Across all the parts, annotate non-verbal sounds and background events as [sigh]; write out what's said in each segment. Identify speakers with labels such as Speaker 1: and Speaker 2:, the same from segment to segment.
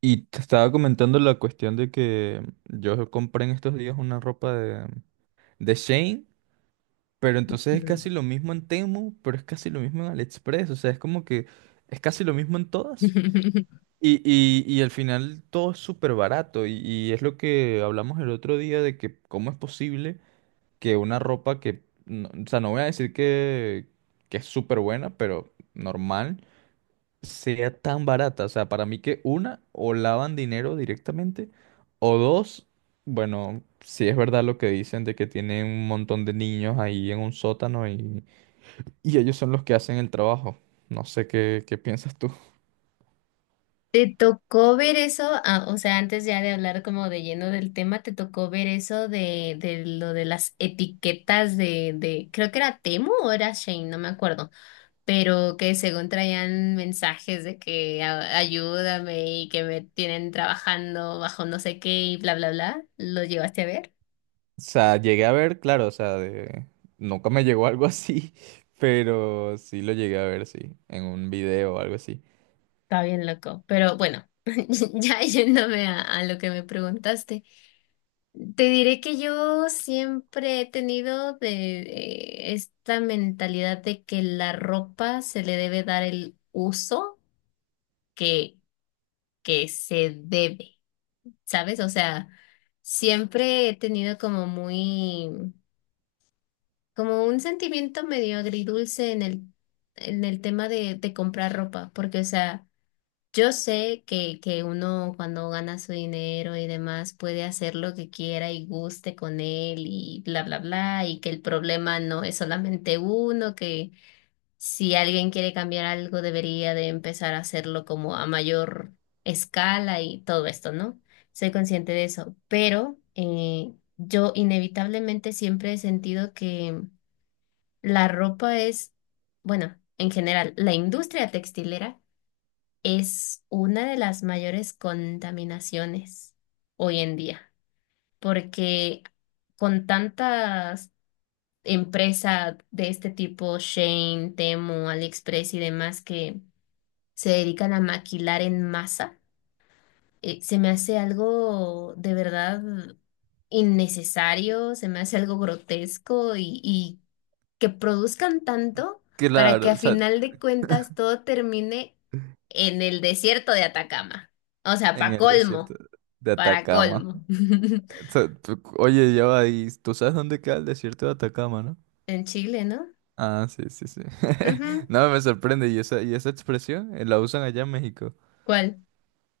Speaker 1: Y te estaba comentando la cuestión de que yo compré en estos días una ropa de Shein, pero entonces es
Speaker 2: Mm.
Speaker 1: casi lo mismo en Temu, pero es casi lo mismo en AliExpress, o sea, es como que es casi lo mismo en todas.
Speaker 2: [laughs]
Speaker 1: Y al final todo es súper barato y es lo que hablamos el otro día de que cómo es posible que una ropa que, no- o sea, no voy a decir que es súper buena, pero normal sea tan barata. O sea, para mí que una, o lavan dinero directamente, o dos, bueno, si es verdad lo que dicen de que tienen un montón de niños ahí en un sótano y ellos son los que hacen el trabajo. No sé qué piensas tú. [laughs]
Speaker 2: ¿Te tocó ver eso? Ah, o sea, antes ya de hablar como de lleno del tema, ¿te tocó ver eso de lo de las etiquetas creo que era Temu o era Shane, no me acuerdo, pero que según traían mensajes de que ayúdame y que me tienen trabajando bajo no sé qué y bla, bla, bla? ¿Lo llevaste a ver?
Speaker 1: O sea, llegué a ver, claro, o sea, nunca me llegó algo así, [laughs] pero sí lo llegué a ver, sí, en un video o algo así.
Speaker 2: Está bien loco, pero bueno, [laughs] ya yéndome a lo que me preguntaste. Te diré que yo siempre he tenido de esta mentalidad de que la ropa se le debe dar el uso que, que se debe, ¿sabes? O sea, siempre he tenido como muy, como un sentimiento medio agridulce en el tema de comprar ropa, porque, o sea, yo sé que uno cuando gana su dinero y demás puede hacer lo que quiera y guste con él y bla, bla, bla, y que el problema no es solamente uno, que si alguien quiere cambiar algo debería de empezar a hacerlo como a mayor escala y todo esto, ¿no? Soy consciente de eso, pero yo inevitablemente siempre he sentido que la ropa es, bueno, en general, la industria textilera es una de las mayores contaminaciones hoy en día, porque con tantas empresas de este tipo, Shane, Temu, AliExpress y demás que se dedican a maquilar en masa, se me hace algo de verdad innecesario, se me hace algo grotesco y que produzcan tanto para que
Speaker 1: Claro,
Speaker 2: a
Speaker 1: o sea,
Speaker 2: final de cuentas todo termine en el desierto de Atacama. O sea,
Speaker 1: en
Speaker 2: para
Speaker 1: el desierto
Speaker 2: colmo,
Speaker 1: de
Speaker 2: para
Speaker 1: Atacama.
Speaker 2: colmo. [laughs]
Speaker 1: Sea, oye, ya va, ¿y tú sabes dónde queda el desierto de Atacama? ¿No?
Speaker 2: En Chile, ¿no?
Speaker 1: Ah, sí, sí, sí. [laughs]
Speaker 2: Ujú.
Speaker 1: No, me sorprende. ¿Y esa expresión la usan allá en México?
Speaker 2: ¿Cuál?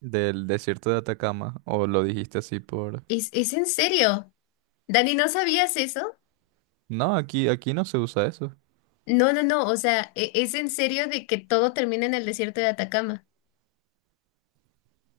Speaker 1: Del desierto de Atacama. ¿O lo dijiste así por...?
Speaker 2: Es en serio? Dani, ¿no sabías eso?
Speaker 1: No, aquí no se usa eso.
Speaker 2: No, no, no, o sea, es en serio de que todo termina en el desierto de Atacama.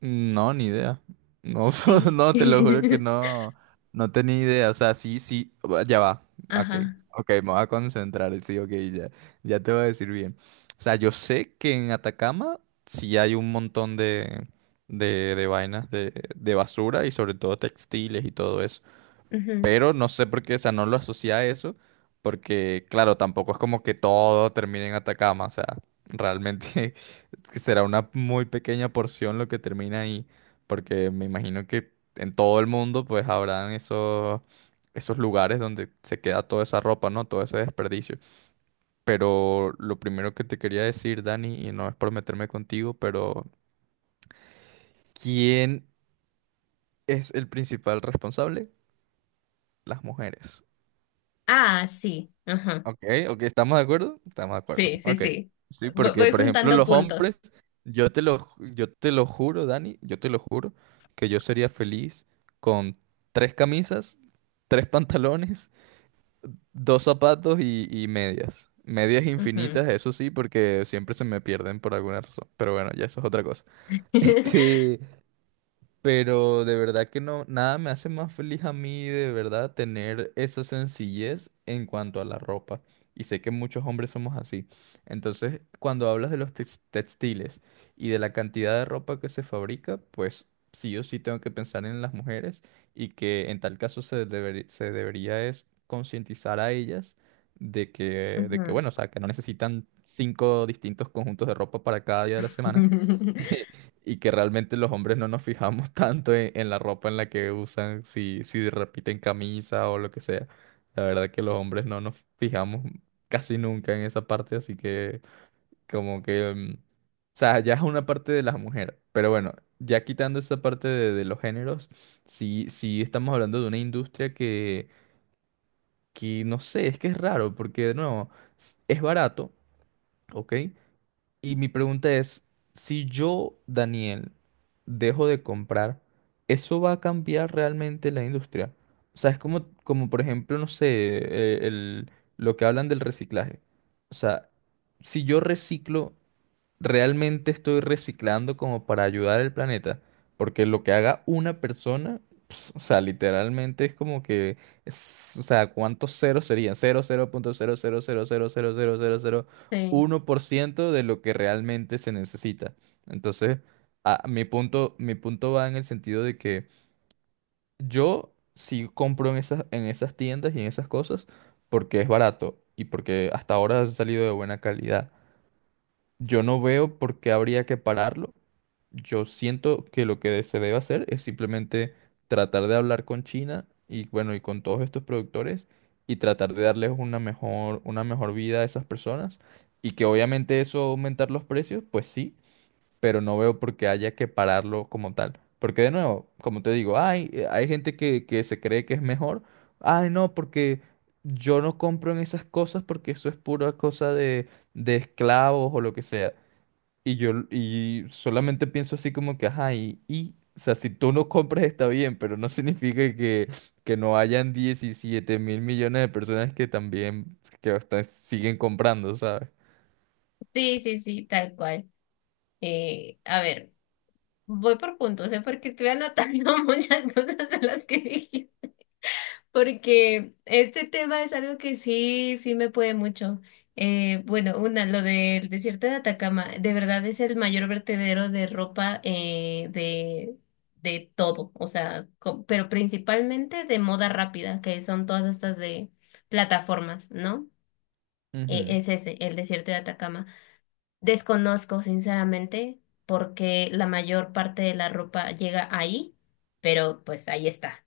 Speaker 1: No, ni idea. No, [laughs]
Speaker 2: Sí.
Speaker 1: no, te lo juro que
Speaker 2: [laughs]
Speaker 1: no, no tenía idea. O sea, sí, sí, ya va. Ok,
Speaker 2: Ajá.
Speaker 1: ok, me voy a concentrar. Sí, ok, ya, ya te voy a decir bien. O sea, yo sé que en Atacama sí hay un montón de vainas de basura y sobre todo textiles y todo eso.
Speaker 2: Ujú.
Speaker 1: Pero no sé por qué, o sea, no lo asocia a eso, porque claro, tampoco es como que todo termine en Atacama, o sea, realmente [laughs] que será una muy pequeña porción lo que termina ahí, porque me imagino que en todo el mundo pues habrán esos lugares donde se queda toda esa ropa, ¿no? Todo ese desperdicio. Pero lo primero que te quería decir, Dani, y no es por meterme contigo, pero ¿quién es el principal responsable? Las mujeres.
Speaker 2: Ah, sí. Ajá.
Speaker 1: Ok, ok, ¿estamos de acuerdo? Estamos de acuerdo.
Speaker 2: Sí, sí,
Speaker 1: Ok.
Speaker 2: sí.
Speaker 1: Sí,
Speaker 2: Voy,
Speaker 1: porque
Speaker 2: voy
Speaker 1: por ejemplo
Speaker 2: juntando
Speaker 1: los
Speaker 2: puntos.
Speaker 1: hombres, yo te lo juro, Dani, yo te lo juro, que yo sería feliz con tres camisas, tres pantalones, dos zapatos y medias. Medias
Speaker 2: Ujú.
Speaker 1: infinitas, eso sí, porque siempre se me pierden por alguna razón. Pero bueno, ya eso es otra cosa. [laughs]
Speaker 2: [laughs]
Speaker 1: Este, pero de verdad que no, nada me hace más feliz a mí de verdad tener esa sencillez en cuanto a la ropa. Y sé que muchos hombres somos así. Entonces, cuando hablas de los textiles y de la cantidad de ropa que se fabrica, pues sí o sí tengo que pensar en las mujeres y que en tal caso se debería es concientizar a ellas de que,
Speaker 2: Ujú.
Speaker 1: bueno, o sea, que no necesitan cinco distintos conjuntos de ropa para cada día de la semana.
Speaker 2: [laughs]
Speaker 1: [laughs] Y que realmente los hombres no nos fijamos [laughs] tanto en la ropa en la que usan, si repiten camisa o lo que sea. La verdad que los hombres no nos fijamos casi nunca en esa parte, así que como que, o sea, ya es una parte de las mujeres. Pero bueno, ya quitando esa parte de los géneros, sí, sí estamos hablando de una industria que no sé, es que es raro, porque de nuevo, es barato, ¿ok? Y mi pregunta es, si yo, Daniel, dejo de comprar, ¿eso va a cambiar realmente la industria? O sea, es como, como por ejemplo, no sé, lo que hablan del reciclaje. O sea, si yo reciclo realmente estoy reciclando como para ayudar al planeta, porque lo que haga una persona, ps, o sea, literalmente es como que, o sea, ¿cuántos ceros serían? Cero punto cero cero cero cero cero cero cero cero punto
Speaker 2: Sí,
Speaker 1: uno por ciento de lo que realmente se necesita. Entonces, mi punto va en el sentido de que yo sí compro en esas, tiendas y en esas cosas porque es barato y porque hasta ahora ha salido de buena calidad. Yo no veo por qué habría que pararlo. Yo siento que lo que se debe hacer es simplemente tratar de hablar con China y bueno, y con todos estos productores y tratar de darles una mejor vida a esas personas y que obviamente eso aumentar los precios, pues sí, pero no veo por qué haya que pararlo como tal. Porque de nuevo, como te digo, hay gente que se cree que es mejor. Ay, no, porque yo no compro en esas cosas porque eso es pura cosa de esclavos o lo que sea. Y yo solamente pienso así como que, ajá, o sea, si tú no compras está bien, pero no [laughs] significa que no hayan 17 mil millones de personas que también que hasta siguen comprando, ¿sabes?
Speaker 2: sí, sí, sí, tal cual. A ver, voy por puntos, ¿eh? Porque estoy anotando [laughs] muchas cosas de las que dije. Porque este tema es algo que sí, sí me puede mucho. Bueno, una, lo del desierto de Atacama, de verdad es el mayor vertedero de ropa de todo, o sea, pero principalmente de moda rápida, que son todas estas de plataformas, ¿no?
Speaker 1: Ujú.
Speaker 2: Es ese, el desierto de Atacama. Desconozco, sinceramente, porque la mayor parte de la ropa llega ahí, pero pues ahí está.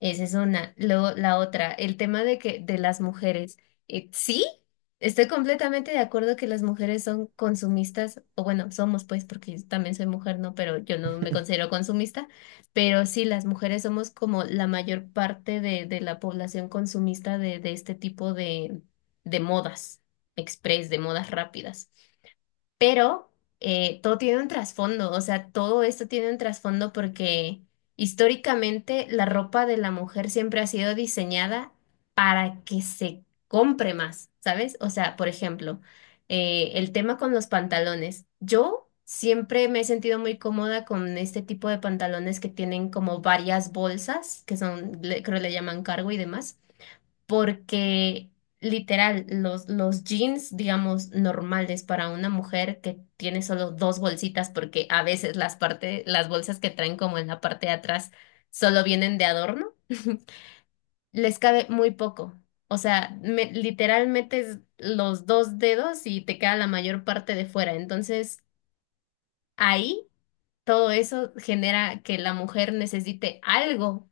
Speaker 2: Esa es una. Luego, la otra, el tema de que de las mujeres. Sí, estoy completamente de acuerdo que las mujeres son consumistas, o bueno, somos pues, porque yo también soy mujer, ¿no? Pero yo no me
Speaker 1: [laughs]
Speaker 2: considero consumista, pero sí, las mujeres somos como la mayor parte de la población consumista de este tipo de modas express, de modas rápidas. Pero todo tiene un trasfondo, o sea, todo esto tiene un trasfondo porque históricamente la ropa de la mujer siempre ha sido diseñada para que se compre más, ¿sabes? O sea, por ejemplo, el tema con los pantalones. Yo siempre me he sentido muy cómoda con este tipo de pantalones que tienen como varias bolsas, que son, creo le llaman cargo y demás porque literal, los jeans, digamos, normales para una mujer que tiene solo dos bolsitas, porque a veces las parte, las bolsas que traen como en la parte de atrás solo vienen de adorno, [laughs] les cabe muy poco. O sea, literal metes los dos dedos y te queda la mayor parte de fuera. Entonces, ahí todo eso genera que la mujer necesite algo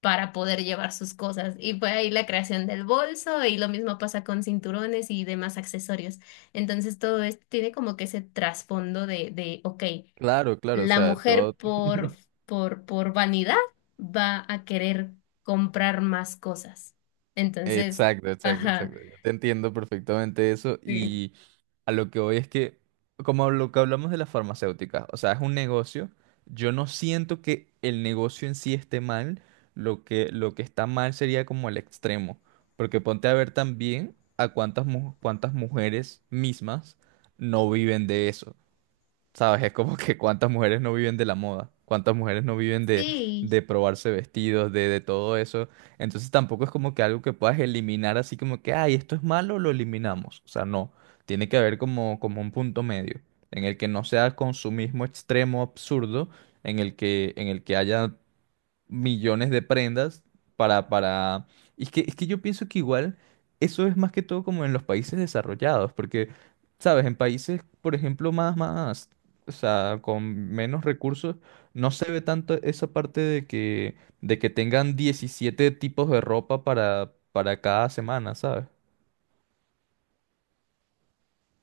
Speaker 2: para poder llevar sus cosas. Y fue ahí la creación del bolso y lo mismo pasa con cinturones y demás accesorios. Entonces todo esto tiene como que ese trasfondo de, ok,
Speaker 1: Claro, claro, o
Speaker 2: la
Speaker 1: sea,
Speaker 2: mujer
Speaker 1: todo.
Speaker 2: por vanidad va a querer comprar más cosas. Entonces,
Speaker 1: Exacto, exacto,
Speaker 2: ajá,
Speaker 1: exacto. Yo te entiendo perfectamente eso
Speaker 2: sí.
Speaker 1: y a lo que voy es que, como lo que hablamos de las farmacéuticas, o sea, es un negocio, yo no siento que el negocio en sí esté mal, lo que está mal sería como el extremo, porque ponte a ver también a cuántas, cuántas mujeres mismas no viven de eso. ¿Sabes? Es como que cuántas mujeres no viven de la moda, cuántas mujeres no viven de,
Speaker 2: Sí,
Speaker 1: de probarse vestidos, de todo eso. Entonces tampoco es como que algo que puedas eliminar así como que, ay, esto es malo, lo eliminamos. O sea, no. Tiene que haber como un punto medio, en el que no sea consumismo extremo, absurdo, en el que haya millones de prendas para, Y es que yo pienso que igual eso es más que todo como en los países desarrollados, porque, sabes, en países, por ejemplo, o sea, con menos recursos, no se ve tanto esa parte de que, tengan 17 tipos de ropa para, cada semana, ¿sabes?